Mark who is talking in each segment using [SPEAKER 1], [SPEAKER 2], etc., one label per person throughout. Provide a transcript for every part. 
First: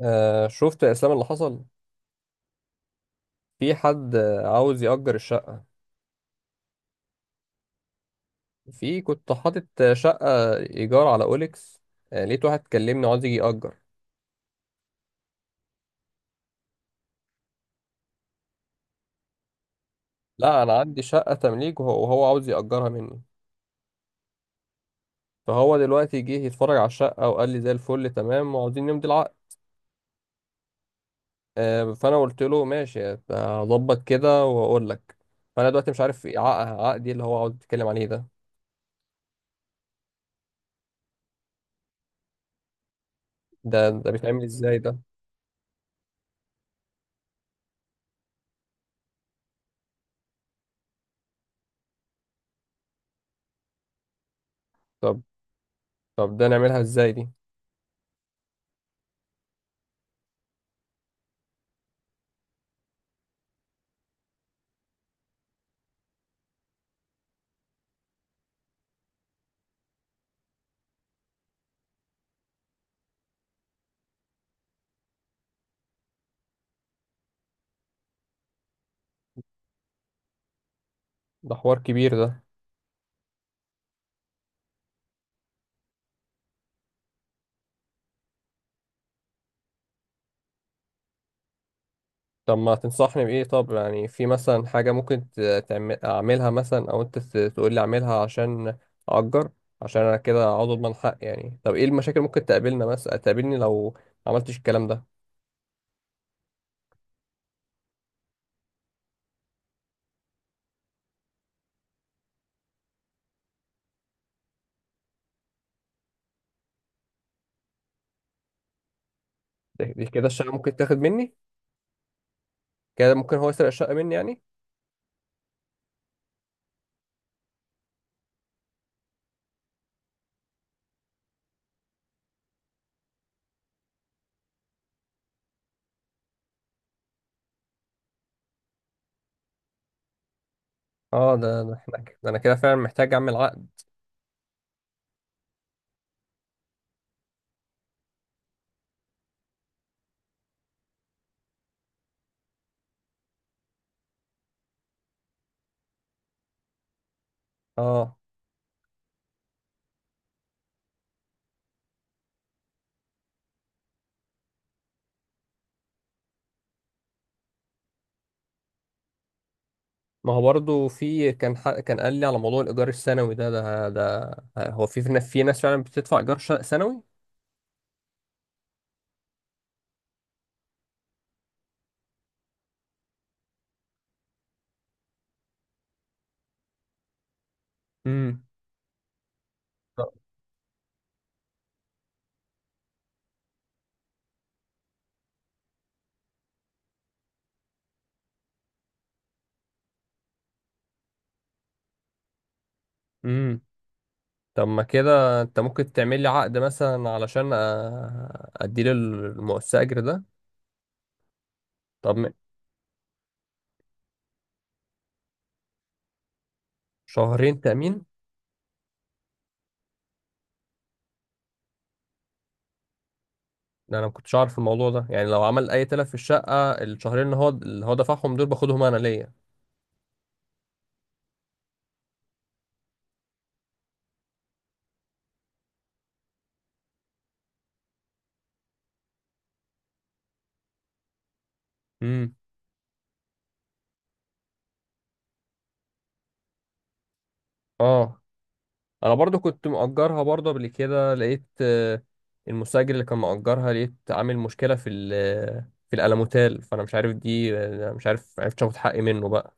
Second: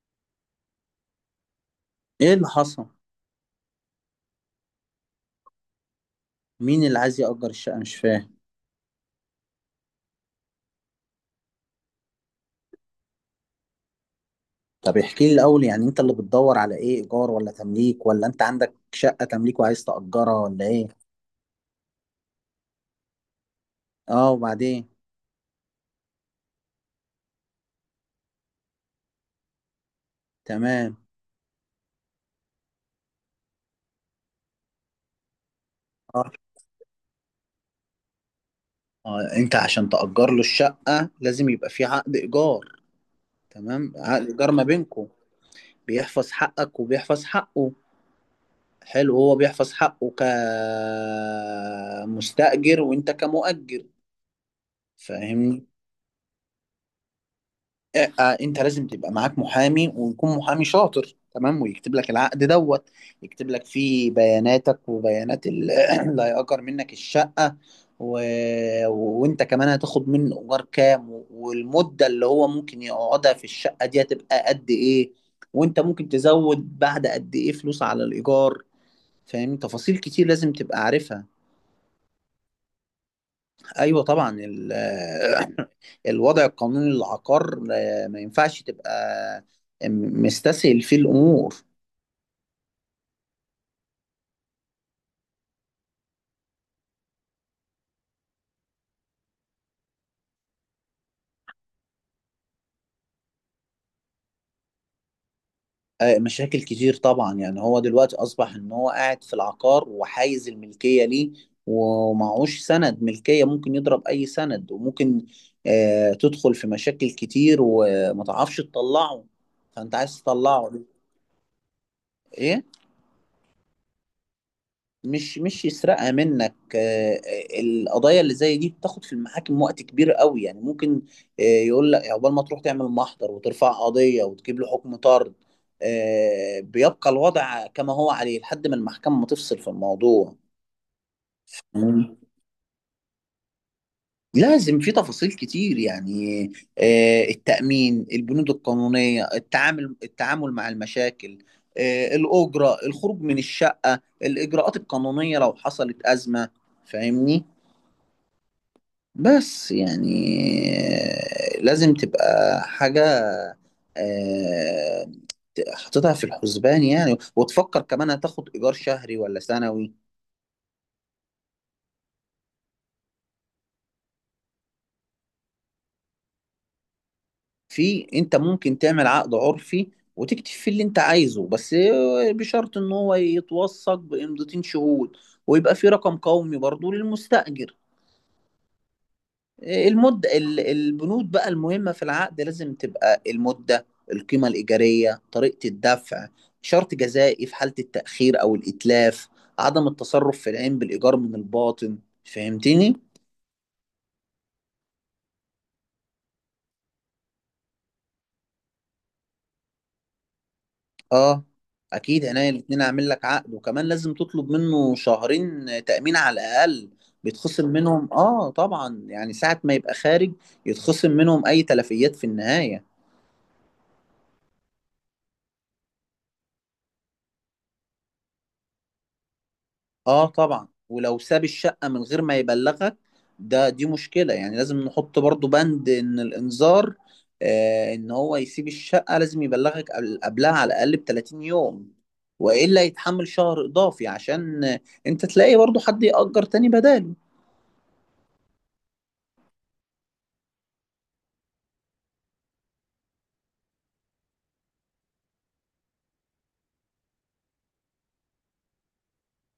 [SPEAKER 1] شفت يا اسلام اللي حصل؟
[SPEAKER 2] ايه اللي حصل؟
[SPEAKER 1] في حد عاوز يأجر الشقة.
[SPEAKER 2] مين اللي عايز يأجر الشقة؟ مش فاهم.
[SPEAKER 1] في كنت حاطط شقة إيجار على أوليكس. لقيت واحد كلمني عاوز يجي يأجر.
[SPEAKER 2] طب احكي لي الاول، يعني انت اللي بتدور على ايه؟ ايجار ولا تمليك؟ ولا انت عندك شقة تمليك وعايز تأجرها؟
[SPEAKER 1] لا،
[SPEAKER 2] ولا
[SPEAKER 1] أنا
[SPEAKER 2] ايه؟
[SPEAKER 1] عندي شقة تمليك وهو عاوز يأجرها مني.
[SPEAKER 2] اه، وبعدين؟
[SPEAKER 1] فهو دلوقتي جه يتفرج على الشقة وقال لي زي الفل، تمام وعاوزين نمضي العقد.
[SPEAKER 2] تمام.
[SPEAKER 1] فأنا قلت له ماشي، هظبط كده وأقول لك. فأنا دلوقتي مش عارف
[SPEAKER 2] اه،
[SPEAKER 1] إيه عقدي اللي هو عاوز يتكلم عليه ده.
[SPEAKER 2] انت عشان تأجر له الشقة لازم يبقى في عقد ايجار.
[SPEAKER 1] ده
[SPEAKER 2] تمام،
[SPEAKER 1] ده
[SPEAKER 2] عقد
[SPEAKER 1] بيتعمل
[SPEAKER 2] ايجار ما
[SPEAKER 1] إزاي ده؟
[SPEAKER 2] بينكم، بيحفظ حقك وبيحفظ حقه. حلو، هو بيحفظ حقه كمستأجر وانت كمؤجر،
[SPEAKER 1] طب
[SPEAKER 2] فاهمني؟
[SPEAKER 1] طب ده نعملها إزاي دي؟
[SPEAKER 2] انت لازم تبقى معاك محامي، ويكون محامي شاطر تمام، ويكتب لك العقد دوت، يكتب لك فيه بياناتك وبيانات اللي هيأجر منك الشقة و... وانت كمان هتاخد منه ايجار كام، والمدة اللي هو ممكن يقعدها في الشقة دي هتبقى قد ايه، وانت ممكن تزود بعد قد ايه فلوس على الايجار. فاهم؟ تفاصيل كتير لازم تبقى عارفها.
[SPEAKER 1] ده حوار كبير ده.
[SPEAKER 2] ايوه طبعا، الوضع القانوني للعقار، ما ينفعش تبقى مستسهل فيه الامور.
[SPEAKER 1] طب ما تنصحني بإيه؟ طب يعني في مثلا حاجة ممكن أعملها مثلا، أو أنت تقول لي أعملها عشان أأجر. عشان أنا كده عاوز أضمن حق يعني. طب إيه المشاكل ممكن تقابلنا مثلا تقابلني لو ما عملتش الكلام ده؟
[SPEAKER 2] مشاكل كتير طبعا، يعني هو دلوقتي اصبح ان هو قاعد في العقار وحايز الملكيه ليه ومعهوش سند ملكيه، ممكن يضرب اي سند، وممكن تدخل في مشاكل كتير وما تعرفش تطلعه، فانت
[SPEAKER 1] دي
[SPEAKER 2] عايز
[SPEAKER 1] كده الشقة
[SPEAKER 2] تطلعه.
[SPEAKER 1] ممكن تاخد مني؟
[SPEAKER 2] ايه؟
[SPEAKER 1] كده ممكن هو يسرق الشقة مني يعني؟
[SPEAKER 2] مش يسرقها منك. القضايا اللي زي دي بتاخد في المحاكم وقت كبير قوي، يعني ممكن، يقول لك عقبال ما تروح تعمل محضر وترفع قضية وتجيب له حكم طرد، بيبقى الوضع كما هو عليه لحد ما المحكمة ما تفصل في الموضوع.
[SPEAKER 1] اه، ده ده احنا
[SPEAKER 2] مم.
[SPEAKER 1] ك- ده أنا كده فعلا محتاج أعمل عقد.
[SPEAKER 2] لازم، في تفاصيل كتير يعني. التأمين، البنود القانونية، التعامل مع المشاكل، الأجرة، الخروج من الشقة، الإجراءات القانونية لو حصلت أزمة. فاهمني؟
[SPEAKER 1] اه.
[SPEAKER 2] بس يعني، لازم تبقى حاجة آه، حاططها في الحسبان، يعني وتفكر كمان هتاخد إيجار شهري ولا سنوي.
[SPEAKER 1] ما هو برضه في كان حق، كان قال لي على موضوع الإيجار السنوي ده هو في ناس فعلا بتدفع إيجار شقة سنوي؟
[SPEAKER 2] في، أنت ممكن تعمل عقد عرفي وتكتب فيه اللي أنت عايزه، بس بشرط إن هو يتوثق بإمضتين شهود، ويبقى في رقم قومي برضو للمستأجر.
[SPEAKER 1] امم.
[SPEAKER 2] المدة، البنود بقى المهمة في العقد لازم تبقى: المدة، القيمة الإيجارية، طريقة الدفع، شرط جزائي في حالة التأخير أو الإتلاف، عدم التصرف في العين بالإيجار من الباطن. فهمتني؟
[SPEAKER 1] امم. طب ما كده انت ممكن تعمل لي عقد مثلا علشان اديله المؤسسة ده.
[SPEAKER 2] آه
[SPEAKER 1] طب
[SPEAKER 2] أكيد،
[SPEAKER 1] م-
[SPEAKER 2] عينيا الاتنين أعمل لك عقد، وكمان لازم تطلب منه شهرين تأمين على الأقل.
[SPEAKER 1] شهرين
[SPEAKER 2] بيتخصم
[SPEAKER 1] تأمين؟
[SPEAKER 2] منهم، آه طبعا، يعني ساعة ما يبقى خارج يتخصم منهم أي تلفيات في النهاية.
[SPEAKER 1] ده انا ما كنتش عارف الموضوع ده يعني. لو عمل اي تلف في الشقة، الشهرين اللي هو دفعهم دول باخدهم انا ليا؟
[SPEAKER 2] اه طبعا، ولو ساب الشقة من غير ما يبلغك ده، دي مشكلة، يعني لازم نحط برضو بند ان الانذار، آه، ان هو يسيب الشقة لازم يبلغك قبلها على الاقل ب 30 يوم،
[SPEAKER 1] امم.
[SPEAKER 2] والا يتحمل شهر اضافي عشان انت تلاقي برضو حد يأجر تاني بداله.
[SPEAKER 1] اه. انا برضو كنت مأجرها، برضو قبل كده لقيت المستأجر اللي كان مأجرها لقيت عامل مشكلة في الألموتال. فانا مش عارف دي، مش عارف عرفت اخد حقي منه بقى.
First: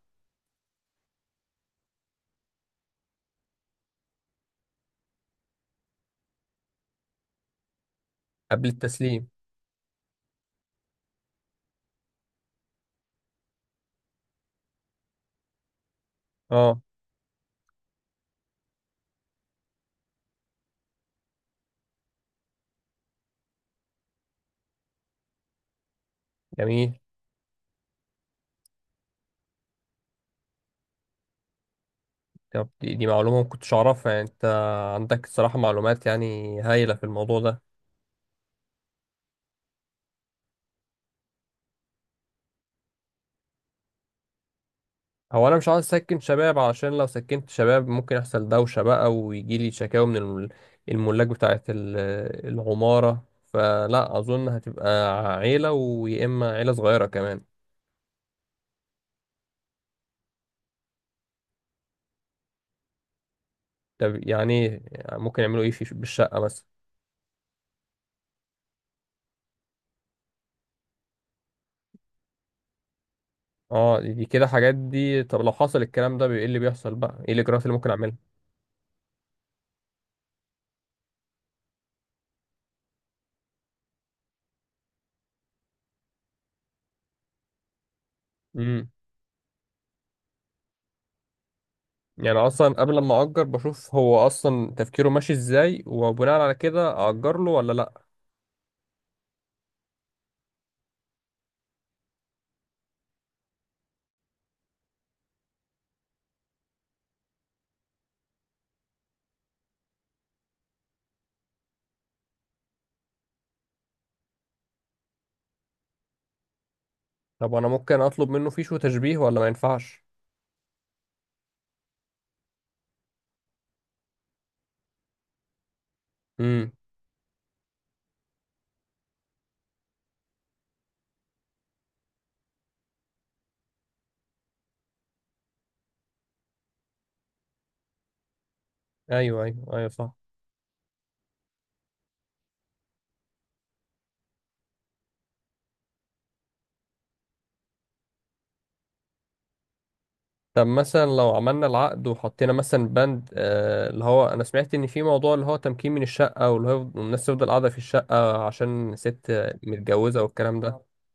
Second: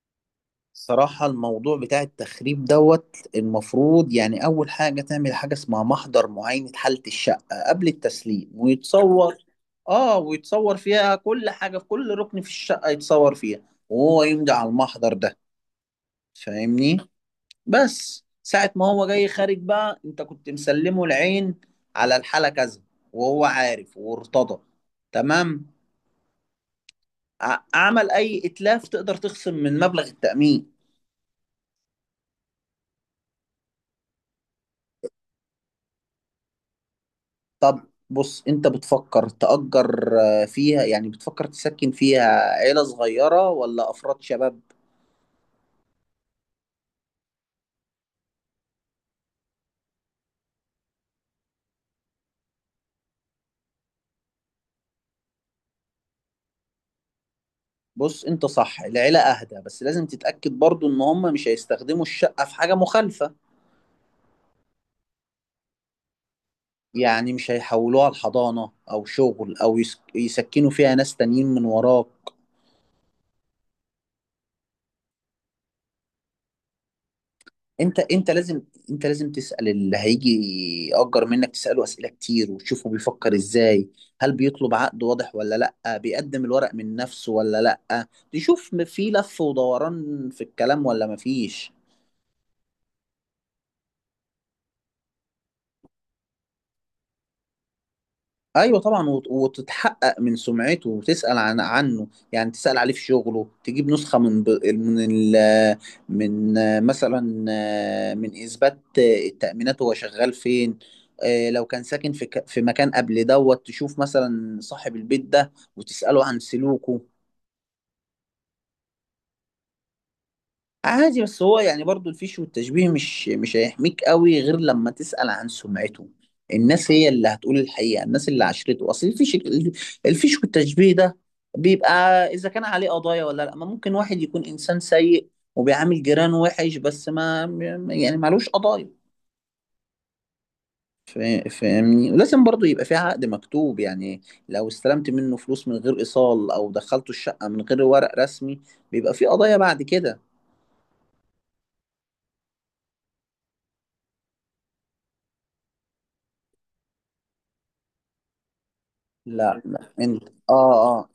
[SPEAKER 2] صراحة الموضوع بتاع التخريب دوت، المفروض يعني أول حاجة تعمل حاجة اسمها محضر معاينة حالة الشقة قبل التسليم،
[SPEAKER 1] قبل التسليم.
[SPEAKER 2] ويتصور، آه، ويتصور فيها كل حاجة، في كل ركن في الشقة يتصور فيها، وهو يمضي على المحضر ده.
[SPEAKER 1] اه.
[SPEAKER 2] فاهمني؟ بس ساعة ما هو جاي خارج بقى، أنت كنت مسلمه العين على الحالة كذا، وهو عارف وارتضى. تمام؟
[SPEAKER 1] جميل.
[SPEAKER 2] عمل أي إتلاف، تقدر تخصم من مبلغ التأمين.
[SPEAKER 1] طب دي معلومة ما كنتش أعرفها يعني. أنت عندك الصراحة معلومات يعني هايلة في الموضوع ده.
[SPEAKER 2] طب بص، انت بتفكر تأجر، آه، فيها يعني بتفكر تسكن فيها عيلة صغيرة ولا أفراد شباب؟
[SPEAKER 1] هو أنا مش عاوز أسكن شباب، علشان لو سكنت شباب ممكن يحصل دوشة بقى، ويجي لي شكاوى من الملاك بتاعة العمارة، فلا أظن هتبقى عيلة، ويا إما عيلة صغيرة كمان.
[SPEAKER 2] بص، انت صح، العيلة أهدى، بس لازم تتأكد برضو ان هم مش هيستخدموا الشقة في حاجة مخالفة.
[SPEAKER 1] طب يعني إيه؟ يعني ممكن يعملوا إيه في بالشقة مثلا؟
[SPEAKER 2] يعني مش هيحولوها لحضانة أو شغل، أو يسكنوا فيها ناس تانيين من وراك.
[SPEAKER 1] اه، دي كده حاجات دي. طب لو حصل الكلام ده ايه اللي بيحصل بقى؟ ايه الاجراءات اللي ممكن
[SPEAKER 2] انت انت لازم انت لازم تسأل اللي هيجي يأجر منك، تسأله أسئلة كتير وتشوفه بيفكر ازاي. هل بيطلب عقد واضح، ولا لأ؟ بيقدم الورق من نفسه، ولا لأ؟ تشوف
[SPEAKER 1] اعملها؟
[SPEAKER 2] في لف ودوران في الكلام، ولا مفيش.
[SPEAKER 1] يعني اصلا قبل ما اجر بشوف هو اصلا تفكيره ماشي ازاي، وبناء على كده اجر له ولا لا.
[SPEAKER 2] ايوه طبعا، وتتحقق من سمعته وتسال عنه. يعني تسال عليه في شغله، تجيب نسخه من مثلا، من اثبات، التامينات هو شغال فين. لو كان ساكن في في مكان قبل دوت، تشوف مثلا صاحب البيت ده وتساله عن سلوكه.
[SPEAKER 1] طب انا ممكن اطلب منه فيش وتشبيه ولا ما ينفعش؟
[SPEAKER 2] عادي، بس هو يعني برضو الفيش والتشبيه مش هيحميك قوي غير لما تسأل عن سمعته.
[SPEAKER 1] امم.
[SPEAKER 2] الناس هي اللي هتقول الحقيقة، الناس اللي عشرته. أصل الفيش، الفيش والتشبيه ده بيبقى إذا كان عليه قضايا ولا لأ. ما ممكن واحد يكون إنسان سيء وبيعامل جيرانه وحش، بس ما يعني معلوش قضايا.
[SPEAKER 1] ايوه، ايوه، ايوه، صح.
[SPEAKER 2] فاهمني؟ ولازم برضو يبقى في عقد مكتوب يعني، لو استلمت منه فلوس من غير إيصال، أو دخلته الشقة من غير ورق رسمي، بيبقى في قضايا بعد كده.
[SPEAKER 1] طب مثلا لو عملنا العقد وحطينا مثلا بند اللي هو انا سمعت ان في موضوع اللي هو تمكين من الشقه، واللي هو الناس تفضل قاعده في الشقه عشان ست
[SPEAKER 2] لا
[SPEAKER 1] متجوزه
[SPEAKER 2] انت،
[SPEAKER 1] والكلام
[SPEAKER 2] اه،
[SPEAKER 1] ده.
[SPEAKER 2] اه،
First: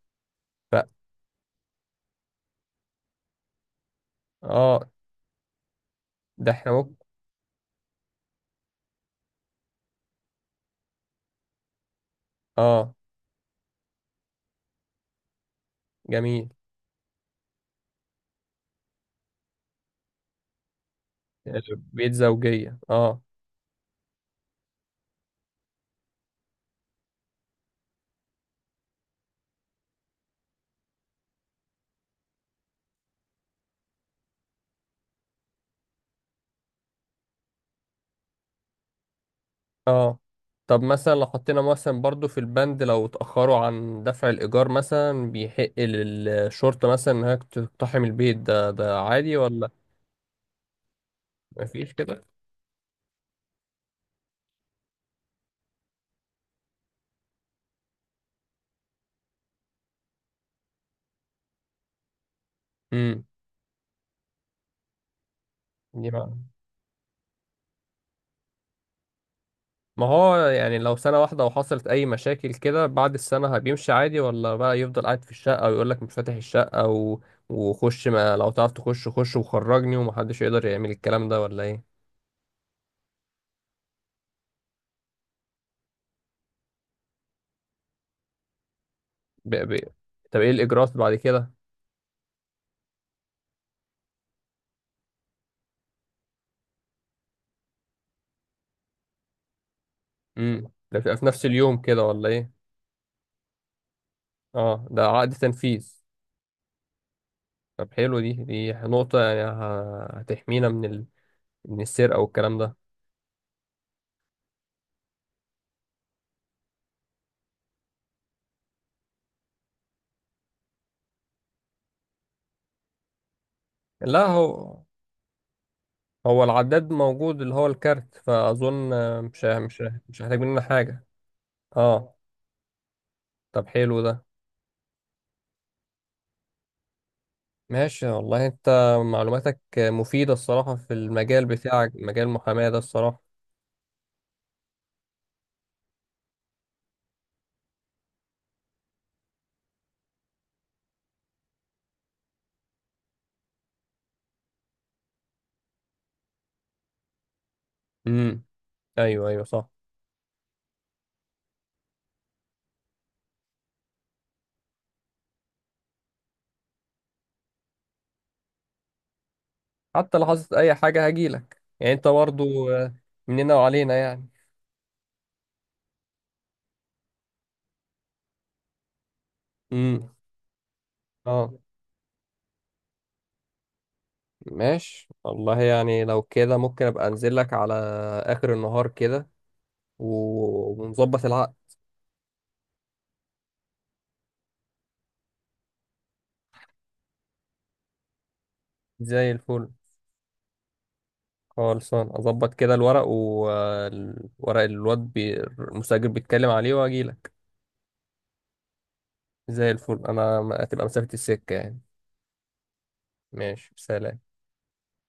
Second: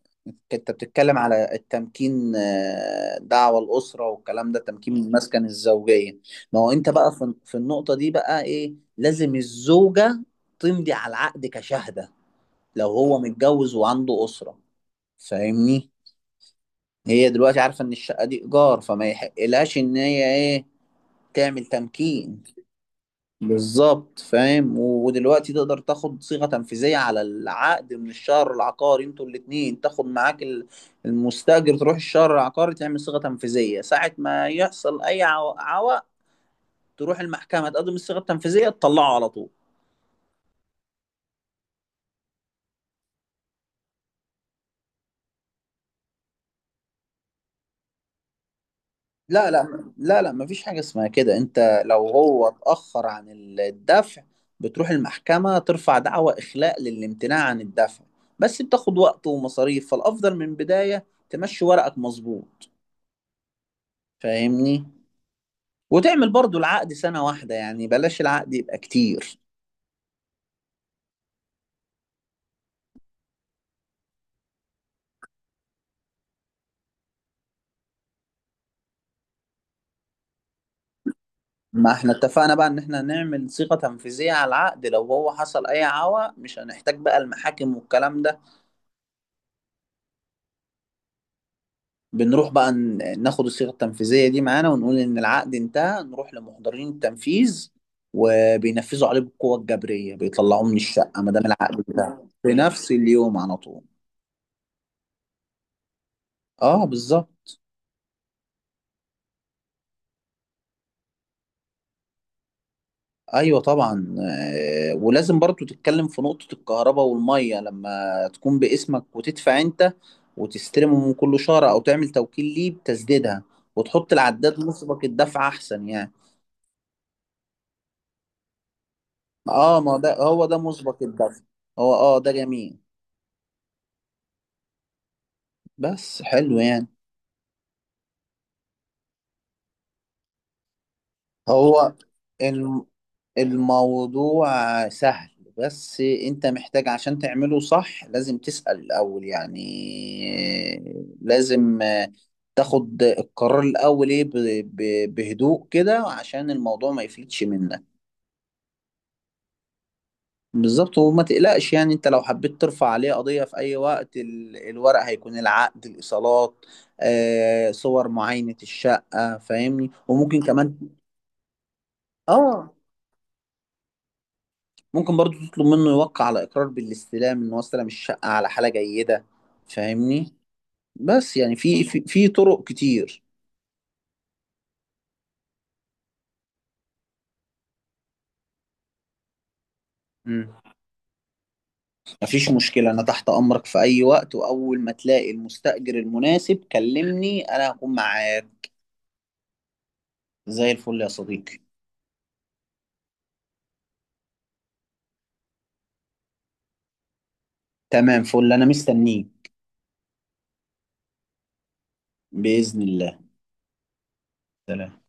[SPEAKER 2] انت
[SPEAKER 1] ف
[SPEAKER 2] بتتكلم على التمكين، آه، دعوة الأسرة والكلام ده،
[SPEAKER 1] اه.
[SPEAKER 2] تمكين المسكن الزوجية.
[SPEAKER 1] ده
[SPEAKER 2] ما
[SPEAKER 1] احنا
[SPEAKER 2] هو انت
[SPEAKER 1] ممكن.
[SPEAKER 2] بقى في، النقطة دي بقى ايه، لازم الزوجة تمضي على العقد كشهادة، لو
[SPEAKER 1] اه.
[SPEAKER 2] هو متجوز وعنده أسرة، فاهمني؟
[SPEAKER 1] جميل.
[SPEAKER 2] هي دلوقتي عارفة ان الشقة دي إيجار، فما يحقلهاش ان هي ايه،
[SPEAKER 1] آه،
[SPEAKER 2] تعمل
[SPEAKER 1] بيت
[SPEAKER 2] تمكين.
[SPEAKER 1] زوجيه. اه.
[SPEAKER 2] بالظبط، فاهم، ودلوقتي تقدر تاخد صيغة تنفيذية على العقد من الشهر العقاري، انتوا الاتنين تاخد معاك المستأجر، تروح الشهر العقاري تعمل صيغة تنفيذية، ساعة ما يحصل أي عوق، تروح المحكمة تقدم الصيغة التنفيذية تطلعه على طول.
[SPEAKER 1] اه. طب مثلا لو حطينا مثلا برضو في البند لو اتأخروا عن دفع الإيجار مثلا، بيحق للشرطة مثلا إنها تقتحم البيت ده؟ ده عادي
[SPEAKER 2] لا
[SPEAKER 1] ولا؟
[SPEAKER 2] لا لا لا مفيش حاجة اسمها كده. انت
[SPEAKER 1] مفيش
[SPEAKER 2] لو
[SPEAKER 1] كده؟
[SPEAKER 2] هو اتأخر عن الدفع، بتروح المحكمة ترفع دعوى إخلاء للامتناع عن الدفع، بس بتاخد وقت ومصاريف، فالأفضل من بداية تمشي ورقك مظبوط.
[SPEAKER 1] امم.
[SPEAKER 2] فاهمني؟
[SPEAKER 1] دي
[SPEAKER 2] وتعمل
[SPEAKER 1] بقى.
[SPEAKER 2] برضو العقد سنة واحدة، يعني بلاش العقد يبقى كتير.
[SPEAKER 1] ما هو يعني لو سنة واحدة وحصلت أي مشاكل كده بعد السنة بيمشي عادي، ولا بقى يفضل قاعد في الشقة ويقول لك مش فاتح الشقة وخش؟ ما لو تعرف تخش، خش وخرجني ومحدش يقدر يعمل الكلام ده ولا
[SPEAKER 2] ما
[SPEAKER 1] إيه؟
[SPEAKER 2] احنا اتفقنا بقى ان احنا نعمل صيغة تنفيذية على العقد، لو هو حصل اي عوى مش هنحتاج بقى المحاكم والكلام ده.
[SPEAKER 1] ب... ب... طب إيه الإجراءات بعد كده؟
[SPEAKER 2] بنروح بقى ناخد الصيغة التنفيذية دي معانا ونقول ان العقد انتهى، نروح لمحضرين التنفيذ وبينفذوا عليه بالقوة الجبرية، بيطلعوه
[SPEAKER 1] امم.
[SPEAKER 2] من
[SPEAKER 1] ده بتبقى
[SPEAKER 2] الشقة
[SPEAKER 1] في
[SPEAKER 2] ما
[SPEAKER 1] نفس
[SPEAKER 2] دام
[SPEAKER 1] اليوم
[SPEAKER 2] العقد
[SPEAKER 1] كده
[SPEAKER 2] انتهى،
[SPEAKER 1] ولا
[SPEAKER 2] في
[SPEAKER 1] إيه؟
[SPEAKER 2] نفس اليوم على طول.
[SPEAKER 1] اه، ده عقد تنفيذ.
[SPEAKER 2] اه بالظبط.
[SPEAKER 1] طب حلو، دي دي نقطة يعني هتحمينا من السرقة والكلام ده.
[SPEAKER 2] ايوه طبعا، ولازم برضو تتكلم في نقطة الكهرباء والمية، لما تكون باسمك وتدفع انت وتستلمهم كل شهر، او تعمل توكيل ليه بتسديدها، وتحط
[SPEAKER 1] لا،
[SPEAKER 2] العداد
[SPEAKER 1] هو
[SPEAKER 2] مسبق الدفع احسن يعني.
[SPEAKER 1] هو العداد موجود اللي هو الكارت، فأظن
[SPEAKER 2] اه، ما ده
[SPEAKER 1] مش هيحتاج
[SPEAKER 2] هو ده
[SPEAKER 1] مننا
[SPEAKER 2] مسبق
[SPEAKER 1] حاجة.
[SPEAKER 2] الدفع. هو
[SPEAKER 1] اه.
[SPEAKER 2] اه، ده جميل.
[SPEAKER 1] طب حلو ده.
[SPEAKER 2] بس حلو يعني.
[SPEAKER 1] ماشي والله، انت معلوماتك مفيدة الصراحة في المجال بتاعك،
[SPEAKER 2] هو
[SPEAKER 1] مجال المحاماة ده
[SPEAKER 2] الم-
[SPEAKER 1] الصراحة.
[SPEAKER 2] الموضوع سهل، بس انت محتاج عشان تعمله صح لازم تسأل الأول، يعني لازم تاخد القرار الأول ايه بهدوء كده عشان الموضوع ما يفلتش منك.
[SPEAKER 1] امم. ايوه، ايوه، صح.
[SPEAKER 2] بالظبط، وما تقلقش يعني، انت لو حبيت ترفع عليه قضية في أي وقت، الورق هيكون العقد، الإيصالات، صور معاينة الشقة، فاهمني،
[SPEAKER 1] حتى لو
[SPEAKER 2] وممكن
[SPEAKER 1] حصلت اي
[SPEAKER 2] كمان،
[SPEAKER 1] حاجة هجيلك يعني انت برضو
[SPEAKER 2] اه،
[SPEAKER 1] مننا وعلينا يعني.
[SPEAKER 2] ممكن برضو تطلب منه يوقع على إقرار بالاستلام إن هو استلم الشقة على حالة جيدة.
[SPEAKER 1] امم.
[SPEAKER 2] فاهمني؟ بس يعني
[SPEAKER 1] اه.
[SPEAKER 2] في، في، في طرق كتير.
[SPEAKER 1] ماشي والله، يعني لو كده ممكن ابقى انزل لك على اخر النهار كده
[SPEAKER 2] مم.
[SPEAKER 1] ونظبط العقد.
[SPEAKER 2] مفيش مشكلة، أنا تحت أمرك في أي وقت، وأول ما تلاقي المستأجر المناسب كلمني، أنا هكون معاك.
[SPEAKER 1] زي الفل.
[SPEAKER 2] زي الفل يا صديقي.
[SPEAKER 1] خالصان، اظبط كده الورق المستأجر بيتكلم عليه واجي لك.
[SPEAKER 2] تمام، فل، أنا مستنيك.
[SPEAKER 1] زي الفل، انا هتبقى مسافة السكة يعني.
[SPEAKER 2] بإذن الله.
[SPEAKER 1] ماشي، سلام.
[SPEAKER 2] سلام.